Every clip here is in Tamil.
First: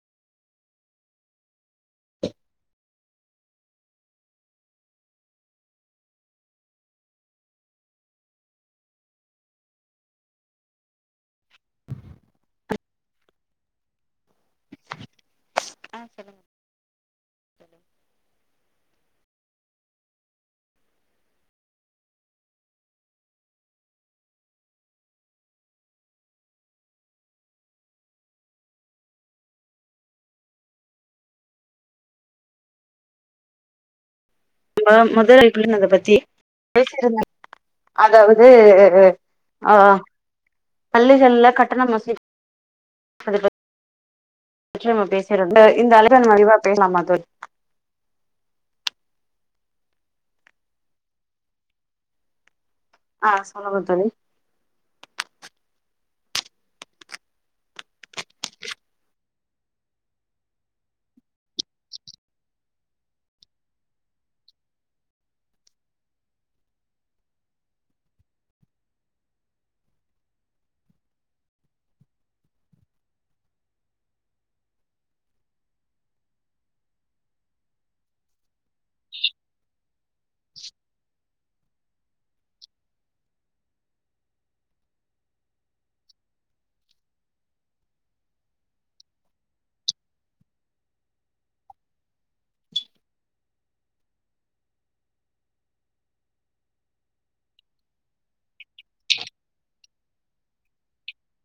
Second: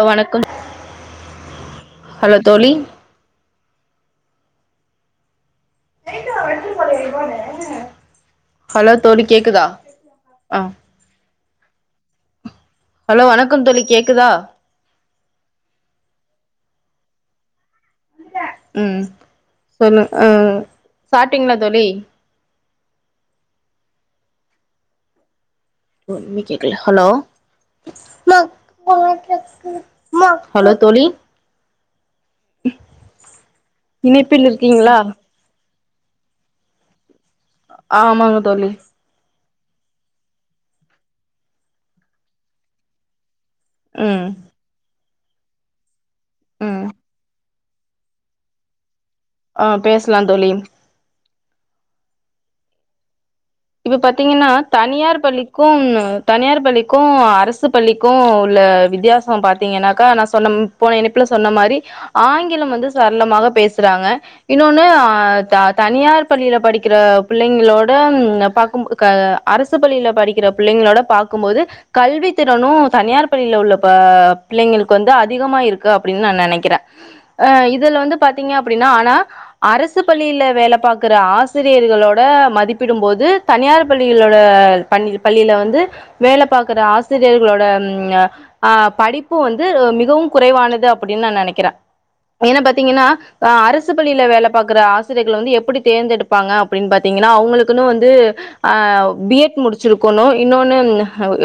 ஓ வணக்கம் ஹலோ தோழி ஹலோ தோழி கேக்குதா ஆ ஹலோ வணக்கம் தோழி கேக்குதா ஆ சொல்லுங் ம் சொல்லுங் அ சாப்ட்டீங்களா தோழி ஒன்னுமே கேக்கல ஹலோ ஹலோ தோழி இனிப் நா முதல் [unintelligible] பத்தி பேச இருந்த ஆமாங்க அதாவது தோழி ஆ பள்ளிகள்ல கட்டணம் வசுலிக் [inaudible] அது பத் ம் நம்ம பேசிருந்த இந்த அழை ம் [unintelligible] ஆ பேஸ்லா தோழி ஆ சொல்லுங்க இப்ப தோழி பாத்தீங்கன்னா தனியார் பள்ளி க்கும் தனியார் பள்ளிக்கு அரசு பள்ளிக்கு உள்ள வித்தியாசொ பாத்தீங்கன்னாக்கா நா சொன்ன ம் போன இணைப்புல சொன்ன மாரி ஆங்கிலம் வந்து சரளமாக பேசுறாங்க இன்னொன்னு ஆ த தனியார் பள்ளியில படிக்கிற புள்ளைங்களோட பாக்கும் போ க அரசு பள்ளியில படிக்கிற புள்ளைங்களோட பாக்கும்போது கல்வி திறனு தனியார் பள்ளியில உள்ள பா பிள்ளைங்களுக்கு வந்து அதிகமா இருக்கு அப்டின்னு நா நெனக்கிற ஆ இதுல வந்து பாத்தீங்க அப் டின்னா ஆனா அரஸ் சு பள்ளியில வேல பாக்குற ஆசிரியர்களோட மதிப்பிடும் போது தனியார் பள்ளியில உள்ள பணி பள்ளியில வந்து வேல பாக்குற ஆசிரியர்களோட ம் ங ஆ படிப்பு வந்து மிகவும் குறைவானது அப்டின் நா நெனக்கிற ஏன்னு பாத்தீங்கன்னா ஆ அரசு பள்ளியில வேல பாக்குற ஆசிரியர்கள வந்து எப்டி தேர்ந்தெடுப்பாங்க அப்டின் பாத்தீங்கன்னா அவ்ங்களுக்குன்னு வந்து ஆ பி எட் முடிச்சிருக்கொணு இன்னொன்னு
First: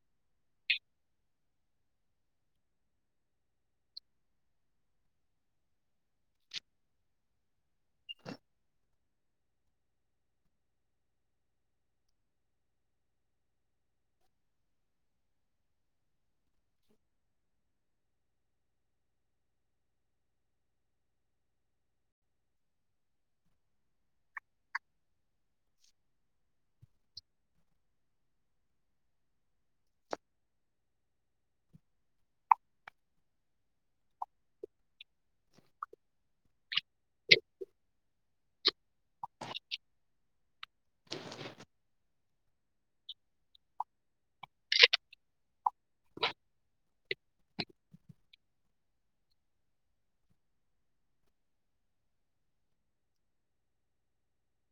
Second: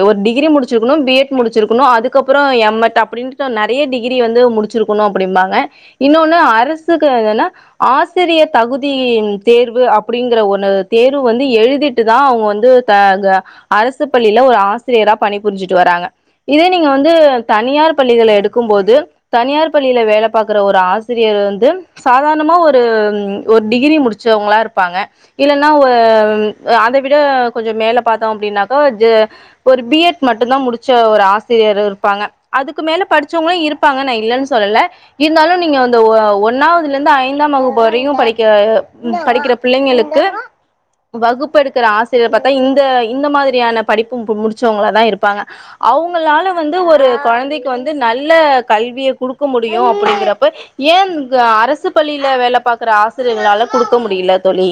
ஒரு டிகிரி முடிச்சிருக்கணு பி எட் முடிச்சிருக்கணு அதுக்கப்பறொ எம் எட் அப்டின் நறைய டிகிரி வந்து முடிச்சிருக்கொணு அப்டிம்பாங்க இன்னொன்னு அரசுக்கு என்ன ஆசிரிய தகுதி தேர்வு அப்டிங்கிற ஒன்னு தேர்வு வந்து எழுதி திட்டுதா அவ்ங்க வந்து த க அரசு பள்ளியில ஒரு ஆசிரியரா பணிபுரிஞ்சுட்டு வராங்க இதே நீங்க வந்து தனியார் பள்ளிகள எடுக்கும்போது தனியார் பள்ளியில வேல பாக்குற ஒரு ஆசிரியர் வந்து சாதாரணமா ஒரு ஒரு டிகிரி முடிச்சவங்களா இருப்பாங்க இல்லன்னா வ அத விட கொஞ்சொ மேல பாத்தோ அப்டின்னாக்கா ஜ ஒரு பி எட் மட்டுந்தா முடிச்ச ஒரு ஆசிரியர் இருப்பாங்க அதுக்கு மேல படிச்சவங்களு இருப்பாங்க நா இல்லன் சொல்லல இருந்தாலு நீங்க அந்த ஒ ஒன்னாவ்துலர்ந்து ஐந்தாம் வகுப்பு வரையு படிக்க படிக்கிற பிள்ளைங்களுக்கு வகுப் பெடுக்குற ஆசிரியர் பாத்தா இந்த இந்த மாதிரியான படிப்பு முடிச்சவங்களதா இருப்பாங்க அவ்ங்களால வந்து ஒரு கொழந்தைக்கு வந்து நல்ல கல்விய குடுக்க முடியு அப்டிங்கிறப்ப ஏன் கு அரசு பள்ளியில வேல பாக்குற ஆசிரியர்களால குடுக்க முடிய்ல தோழி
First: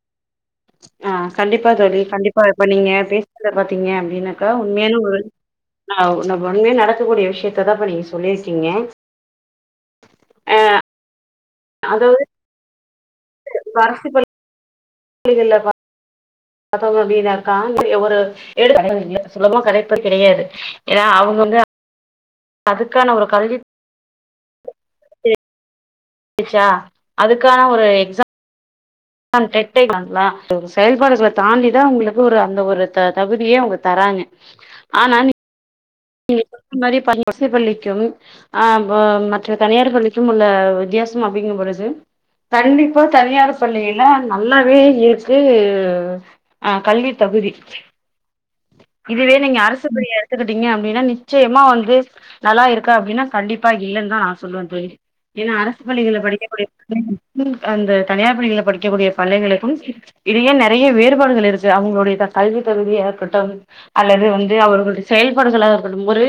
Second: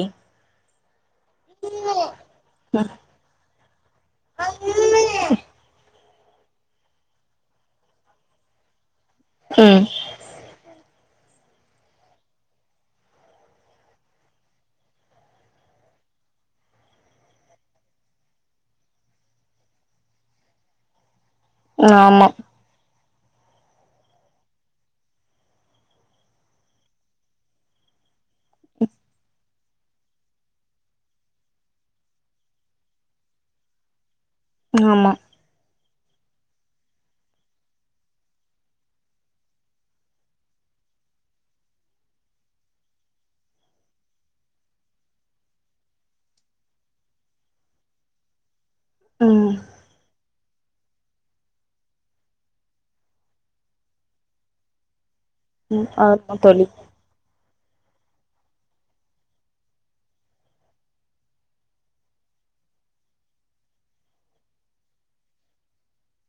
ஆ கண்டிப்பா தோழி கண்டிப்பா இப்ப நீங்க பேசுற த்தீங்க அப்டின்னாக்கா உண்மையான ஒரு அவ் ந உண்மையா நடக்கக்கூடிய விஷயத்த தா இப்ப நீங்க சொல்லியிருக்கீங்க ம் அது ஒரு பாசிபல் லீவு இல்லப்பா அப்போ [unintelligible] எடுத்து [inaudible] சுலமா கலைப்பு கிடையாது ஏன்னா அவுங்க வந்து ஆமாம் அதுக்கா நாங்க கல்வி ஸ்சா அதுக்கான ஒரு எக் ம் [unintelligible] செயல்பாட தாண்டிதா உங்களுக்கு ஒரு அந்த ஒரு த-தகுதியே அவுங்க தராங்க. எங்கம்மா [inaudible] இதுமாதிரி ப்ப அரசிப் பள்ளிக்கும் ஆம் போ மற்ற தனியார் பள்ளிக்கும் உள்ள வித்தியாசோம் அப்டிங்கும் [unintelligible] கண்டிப்பா தனியார் பள்ளியில நல்லாவே இருக்கு அ கல்வி தகுதி இதுவே ம் நீங்க அரசுபிரியர் சேத்துட்டிங்க ஏன்னா நிச்சயமா வந்து நல்லா இருக்க அப்டின்னா கண்டிப்பா இல்லன்னு தா நா சொல்லுவே [unintelligible] ஏன்னா அரசு பள்ளியில ஆமா படிக்கக்கூடிய தோழி [inaudible] அந்த தனியார் பள்ளியில படிக்கக்கூடிய பள்ளைகளுக்கும் இடேய நறைய வேறுபாடுகள் இருக்கு அவுங்களுடைய கல்வி தகுதி அது கட்டாலும் அல்லது வந்து அவர்களுட செயல்பாடுகளாக ஒரு மொரு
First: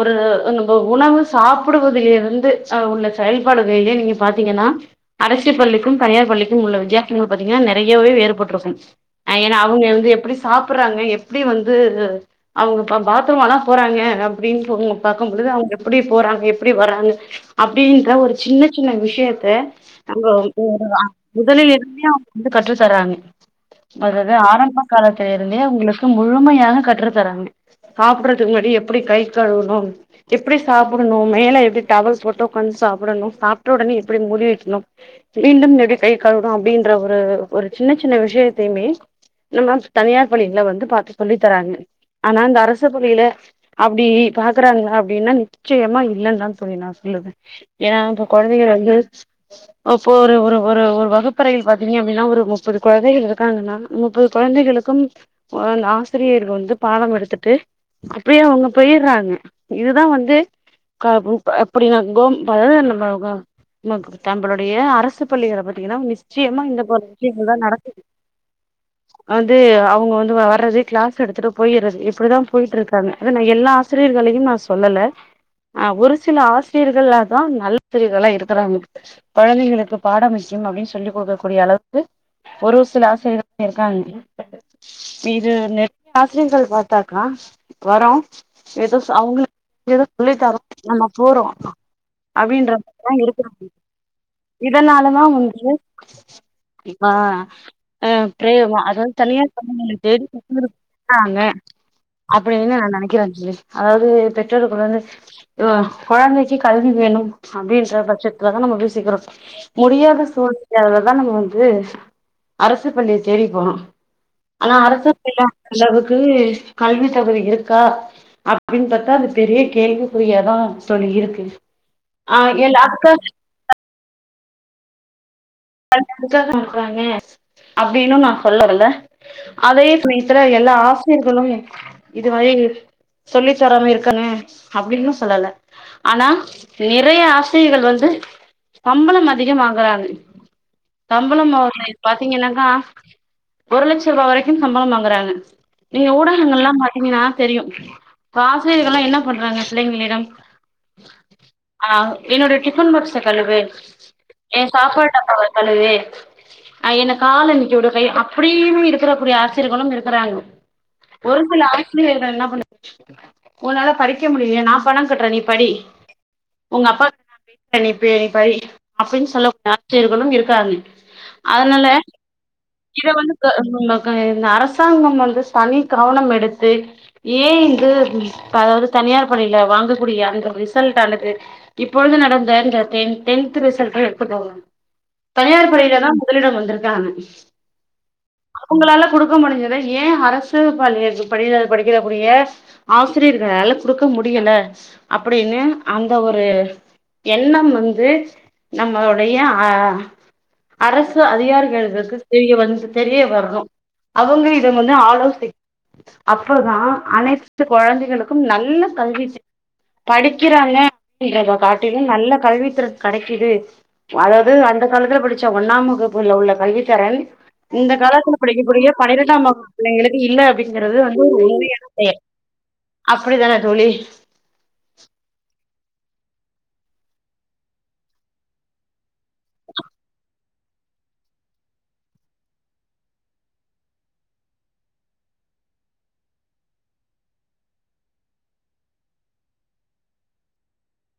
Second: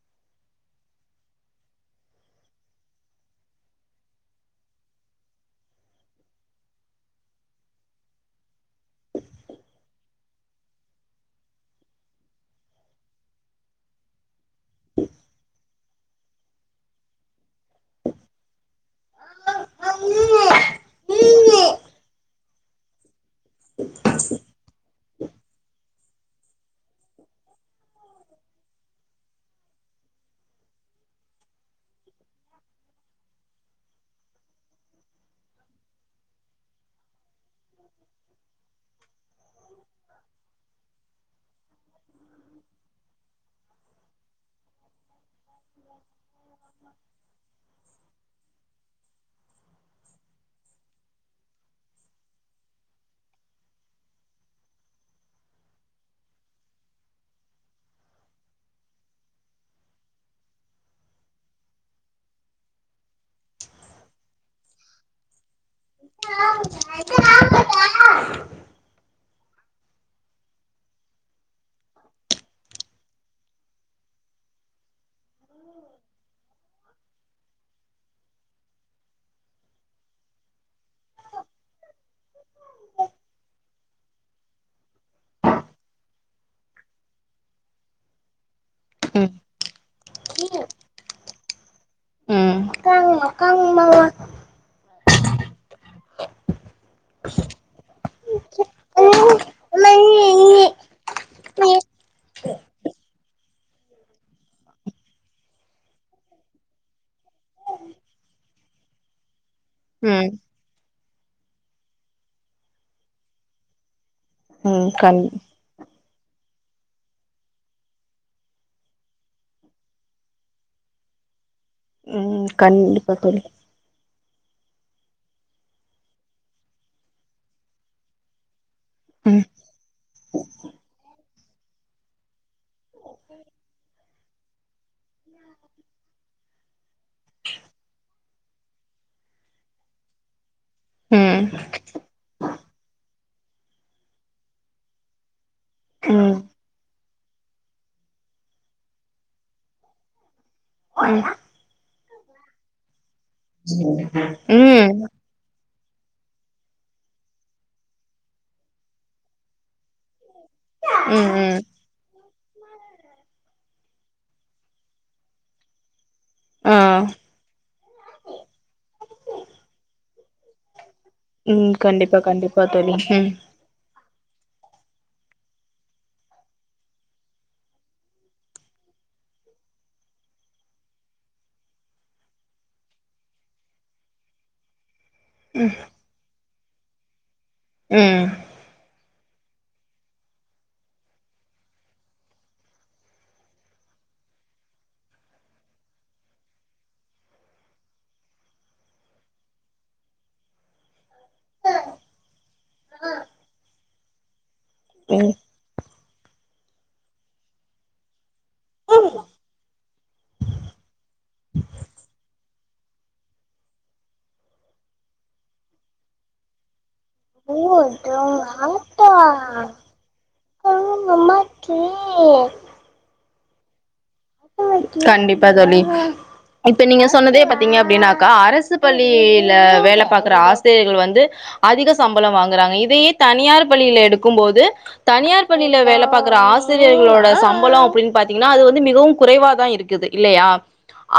ஒரு [unintelligible] உணவு சாப்புடுவதிலேருந்து அ உள்ள செயல்பாடுகளில நீங்க பாத்தீங்ன்னா அரசி பள்ளிக்கும் தனியார் பள்ளிக்கும் உள்ள வித்தியாசங்கள் பாத்தீங்ன்னா நறையவே வேறுபட்ருக்கும் ஏனா அவுங்க வந்து எப்பிடி சாப்புர்றாங்க எப்புடி வந்து அவுங்க ப்ப-பாத்ரூம் ஆனா போறங்க அப்டின் பொ பாரனக்கும்பொழுது அவுங்க எப்புடி போறாங்க எப்புடி வராங்க அப்டின்ற ஒரு சின்ன சின்ன விஷயத்த அங்க ம் முதலிலேருந்தே அவுங்க வந்து கற்றுத்தராங்க அதாவது ஆரம்ப காலத்திலேருந்தே அவுங்களுக்கு முழுமையாக கற்றுத்தராங்க சாப்புட திருமடி எப்பிடி கை கழுவுணு எப்பிடி சாப்புடணு மேல எப்புடி டவல் போட்டு உட்காந்து சாப்புடணு சாப்ட்ட உடனே எப்புடி மூடி வெக்கணு மீண்டும் எப்டி கை கழுவுணு அப்டின்ற ஒரு ஒரு சின்ன சின்ன விஷ்யத்தையுமே நம்ம தனியார் பள்ளியில வந்து பார்த்து சொல்லி தராங்க ஆனா இந்த அரசு பள்ளியில அப்டி பாக்கறாங்களா அப்டின்னா நிச்சயமா இல்லேன் தா தோழி நா சொல்லுவே ஏனா இப்ப கொழந்தைகள வந்து அப்போ ஒரு ஒரு ஒரு வகுப்பறையில் பாத்தீங்க அப்டின்னா ஒரு முப்பது கொழந்தைகள் இருக்காங்கன்னா முப்பது கொழந்தைகளுக்கும் அந் ஆசிரியர்கள் வந்து பாவம் எடுத்துட்டு அப்டியே அவுங்க போய்ர்றாங்க இதுதா வந்து கா ப்பு அப்புடி வந்து [unintelligible] தங்களுடைய அரசு பள்ளிகளை இல்லனா நிச்சயமா இந்த [inaudible] நடக்குது வந்து அவுங்க வந்து வர்றது கிளாஸ் எடுத்துட்டு போயிர்றது இப்புடிதா போயிட்டு இருக்காங்க நா எல்லா ஆசிரியர்களையும் நா சொல்லல ஆங் ஒரு சில ஆசிரியர்கள் தா நல்ல ஆசிரியர்களா இருக்குறாங்க கொழந்தைங்களுக்கு பாடோ முக்கியம் அப்டின்னு சொல்லி் கொடுக்கக்கூடிய அளவு கு ஒரு சில ஆசிரியர்கள் இருக்காங்க இது நறைய ஆசிரியர்கள் பாத்தாங்க அக்கா வரோ ஏதோ அவுங்களுக்கு ஏதோ சொல்லி தரோ நம்ம போறோ அப்டின்ற [inaudible] ரிதா இருக்குறங்க ம் இதனால் இப்ப தா இவனுக்கு இப்பா பே பேயிருவா ம் அதாவது தனியார் பள்ளிகளுக்கே [unintelligible] போவாங்க அப்டின்னு நா நெனைக்கிறே தோழி அதாவது பெற்றோர்கள் வந்து அ கொழந்தைக்கு கல்வி வேணும் அப்டின் சொல்ற பட்சத்துலதா நம்ம யோசிக்கிறோ முடியாத சூழ் [inaudible] யால தா அதா நம்ம வந்து அரசு பள்ளிய தேடி போறோ ஆனா ம் அரசு கண் பள்ளில அந்த அளவுக்கு கல்வி தகுதி இருக்கா அப்டின்றப்ப அது பெரிய கேள்விக்குறியாதா தோழி இருக்கு ஆ ம் எல் கண்டிப்பா அதுக்காக தோழி கண்டிப்பா சொல்றாங்க அப்டின்னு நா சொல்ல வல்ல ம் அதே புண்ணியத்துல எல்லா ஆசிரியர்கள் சொல்லுங்க இது மாதிரி சொல்லி தராம இருக்காங்க அப்டின்னும் சொல்லல்ல ஆனா நிறைய ஆசிரியர் ஆசிரியர்கள் வந்து சம்பளம் அதிகம் வாங்கறாங்க ம் சம்பளம் அவர்களை பாத்தீங்கனாக்க ஒரு லட்சம் ரூவா வரைக்கும் சம்பளம் வாங்குறாங்க நீங்க ம் ஊடகங்கள் எல்லாம் பாத்தீங்கன்னா தெரியும் இப்ப ஆசிரியர்கள் எல்லாம் என்ன பண்றாங்க பிள்ளைங்களிடம் ஆவ் என்னோட டிபன் பாக்ஸ் ம் தட்ட கழுவு என்ன கால அமிக்கி விடு கை அப்படினு இருக்க கூடிய ஆசிரியர்களும் இருக்கிறாங்க ம் ஒரு ம் சில ஆசிரியர்கள் என்ன பண்ண உன்னால படிக்க முடியல நா பணம் கட்டுறே நீ படி ஆ உங்க அப்பா நான் பேசுறேன் நீ போயி படி அப்படின்னு சொல்ல கூடிய ஆசிரியர் ஆசிரியர்களும் இருக்காங்க ம் அதனால கண்டிப்பா கண்டிப்பா தோழி இத ம் வந்து அ அ அ இந்த அரசாங்கம் இனி வந்து தனி கவனம் எடுத்து ஏன் இது அதாவது தனியார் பள்ளில வாங்கக்கூடிய அந்த ரிசல்ட் ஆனது இப்பொழுது நடந்த இந்த டென்த் ரிசல்ட் எடுத்துக்கோங்க தனியார் பள்ளிலதான் முதலிடம் வந்திருக்காங்க ம் அவுங்களால கொடுக்க கொடுக்க முடிஞ்சத ஏன் அரசு பள்ளி பள்ளியில படிக்கறக்கூடிய ஆசிரியர்களால் கொடுக்க முடியல அப்படின்னு அந்த ஒரு எண்ணம் வந்து நம்மளுடைய ஆ அரசு அதிகாரிகளுக்கு தெரிய வந்து தெரிய வரணும் அவங்க இது வந்து ஆலோஸ்டிக் அப்பதா அனைத்து குழந்தைகளுக்கு நல்ல கல்வி படிக்குறாங்க அப்படின்றத காட்டிலு நல்ல கல்வித்திறன் கிடைக்குது அதாவது அந்த காலத்துல படிச்ச ஒன்னாம் வகுப்புல உள்ள கல்வித்தரன் இந்த காலத்துல படிக்கக்கூடிய பன்னிரெண்டாம் வகுப் எல்லா பிள்ளைகளுக்கு இல்ல அப்படிங்கிறது வந்து ஒரு ம் உண்மையான பெயர் ம் அப்டி தானே தோழி கண்டிப்பா தோழி இப்ப நீங்க சொன்னதே பாத்தீங்க அப்படின்னாக்கா அரசு பள்ளியில வேல பாக்குற ஆசிரியர்கள் வந்து அதிக சம்பள வாங்குறாங்க இதையே தனியார் பள்ளியில எடுக்கு போது தனியார் பள்ளியில வேல பார்க்குற ஆசிரியர்களோட சம்பள அப்டின்னு பாத்தீங்கன்னா அது வந்து மிகவு குறைவாதா இருக்குது இல்லையா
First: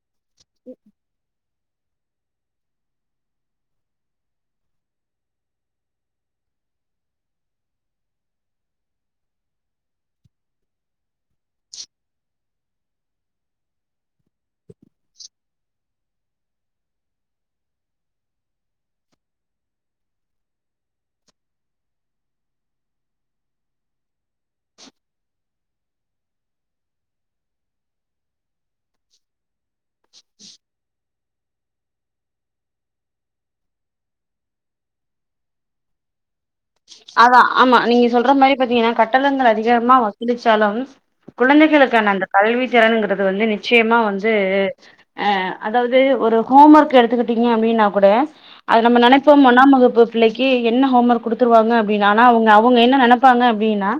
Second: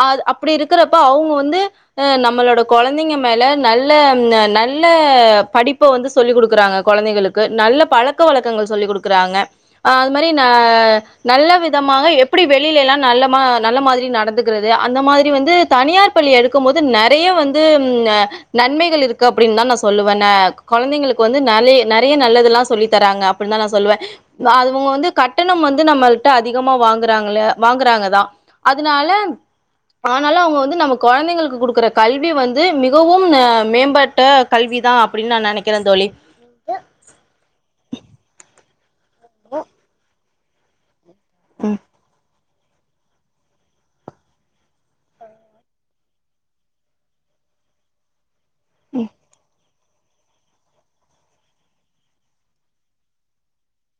அது அப் அப்டி இருக்றப்ப அவுங்க வந்து அஹ் நம்மளோட கொழந்திங்க மேல நல்ல நல்ல படிப்பு வந்து சொல்லி் குடுக்குறாங்க கொழந்தைகளுக்கு நல்ல பழக்க வழக்கங்கள் சொல்லி் குடுக்குறாங்க ஆஹ் அது மாதிரி ஹ நல்ல விதமாக எப்படி வே பள்ளில எல்லா நல்ல ம நல்ல மாதிரி நடந்துக்றது அந்த மாதிரி வந்து தனியார் பள்ளி எடுக்கு போது நிறைய வந்து நன்மைகள் இருக்கு அப்டின்னு தான் நா சொல்லுவே கொழந்தைங்களுக்கு வந்து நைய நெறைய நல்லதுலா சொல்லி தராங்க அப்டின்னு தா நா சொல்லுவே அவுங்க வந்து கட்டணம் வந்து நம்மள்ட அதிகமா வாங்குறாங்கள வாங்றாங்க தா அதுனால ஆனாலு அவுங்க வந்து நம்ம கொழந்தைங்களு குடுக்ற கல்வி வந்து மிகவும் மேம்பட்ட கல்வி தா அப்டின்னு நான் நெனைக்ற தோழி அதா ஆமா நீங்க சொல்ற மாதிரி பாதிங்கன கட் டணங்கள் அதிகமா இந்த சாலம் குழந்தைகளுக்கான அந்த கல்வி திறனுக்றது வந்து நிச்சயமா வந்து ஆஹ் அதாவுது ஒரு ஹோம் ஒர்க் எடுத்துக்கிட்டீங்க அப்டின்னா கூட அத நம்ம நெனைப்போ ஒன்னாம் வகுப் பிள்ளைக்கு என்ன ஹோம் ஒர்க் குடு த்துருவாங்க அப்டின்னா ஆனா அவுங்க அவுங்க என்ன நினைப்பாங்க அப்டின்னா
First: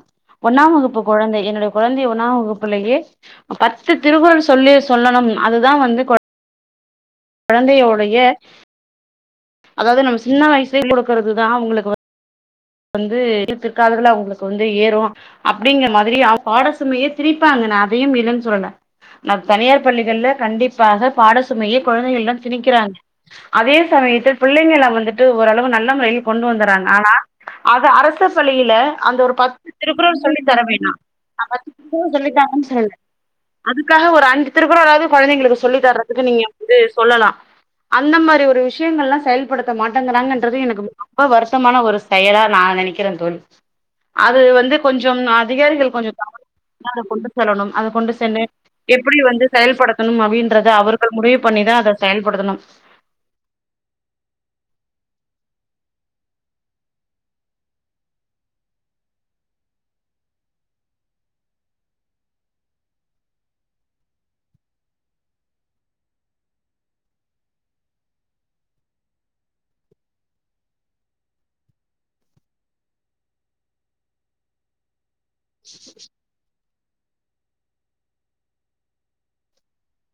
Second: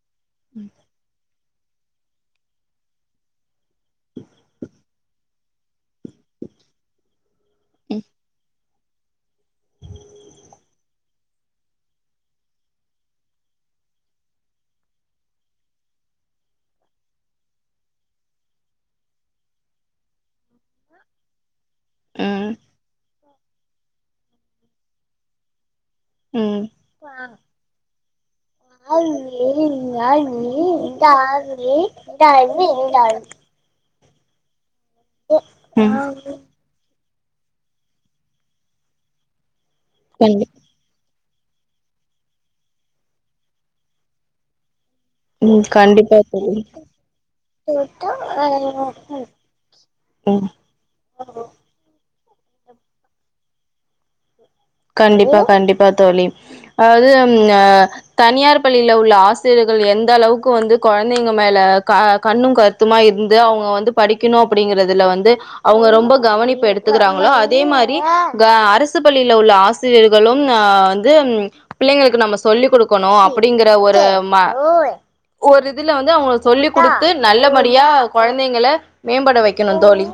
ஒன்னாம் வகுப்பு குழந்தை என்னுடைய கொழந்திய ஒன்னாம் வகுப்புலேயே பத்து திருக்குறள் சொல்லி சொல்லணும் அதுதா வந்து கொழ கொழந்தையோடைய அதாவ்து நம் சின்ன வயசில சொல்லி கொடுக்றதுதா அவங்ளுக் வந்து பிற் பிற்காலங்கள்ள அவுங்ளுக் வந்து ஏறு அப்டிங்கிற மாதிரி பாடசுமையே திண்ணிப்பாங்க நா அதையும் இல்லன் சொல்லல ந தனியார் பள்ளிகள்ல கண்டிப்பாக பாடசு சுமைய கொழந்தைங்கள்ல ம் திணிக்கிறாங்க அதே சமயத் பிள்ளைங்கள வந்துட்டு ஓரளவு நல்ல லல முறையில் கொண்டு ம் வந்துறாங்க ஆனா அது அரசு ரசு பள்ளியில ம் அந்த ஒரு பத்து திருக்குறள் சொல்லி தர வேணா பத்து கண்டி திருக்குறள் சொல்லி தாங்கனு சொல்லல அதுக்கு அதுக்காக ஒரு அஞ்சு திரு குறளாது கொழந்தைங்ளுக்கு சொல்லி தர்றதுக்கு நீங்க வந்து சொல்லலா அந்த மாரி ஒரு விஷயங்கல்லா படுத்த மாட்டேங்கிறாங்கன்றது எனக்கு ம்ப வருத்தமான ஒரு செயலா நா நெனைக்கிறே தோழி அது வந்து கொஞ்சம் ம் அதிகாரிகள் கொஞ்சம் கண்டிப்பா தோழி [unintelligible] கொண்டு செல்லணும் கொண்டு சென்னு எப்படி வந்து செயல்படுத்தணும் அப்படின்றது அவர்கள் முடிவு ம் பண்ணிதான் அதை செயல் படுத்தனும் கண்டிப்பா கண்டிப்பா தோழி அதாது அம் அ தனியார் பள்ளியில உள்ள ஆசிரியர்கள் எந்த அளவுக்கு வந்து கொழந்தைங்க மேல க கண்ணும் கருத்துமா இருந்து அவுங்க வந்து படிக்கணு அப்படிங்கறிறதுல வந்து அவுங்க ரொம்ப கவனிப்பு எடுத்துக்கறாங்களோ அதே மாரி க அரசு பள்ளி உள்ள ஆசிரியர்களும் அ வந்து ம் பிள்ளைங்களுக்கு நம்ம சொல்லி கொடுக்கணு அப்படிங்கற ஒரு ஒரு இதுல வந்து அவுங்க சொல்லி குடுத்து நல்லபடியா கொழந்திங்கள மேம்பட வைக்கணு தோழி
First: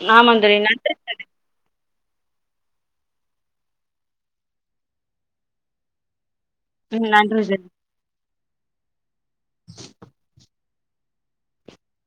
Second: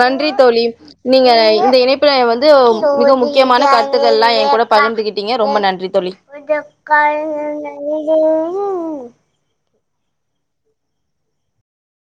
நன்றி ஆமாந் தோழி நன்றி. நீங்க இந்த இணைப்பில வந்து [unintelligible] மிக முக்கியமான கருத்துக்கள் லா என் கூட பகிர்ந்துகிட்டீங்க ரொம்ப நன்றி தோழி ம் நன்றி [unintelligible]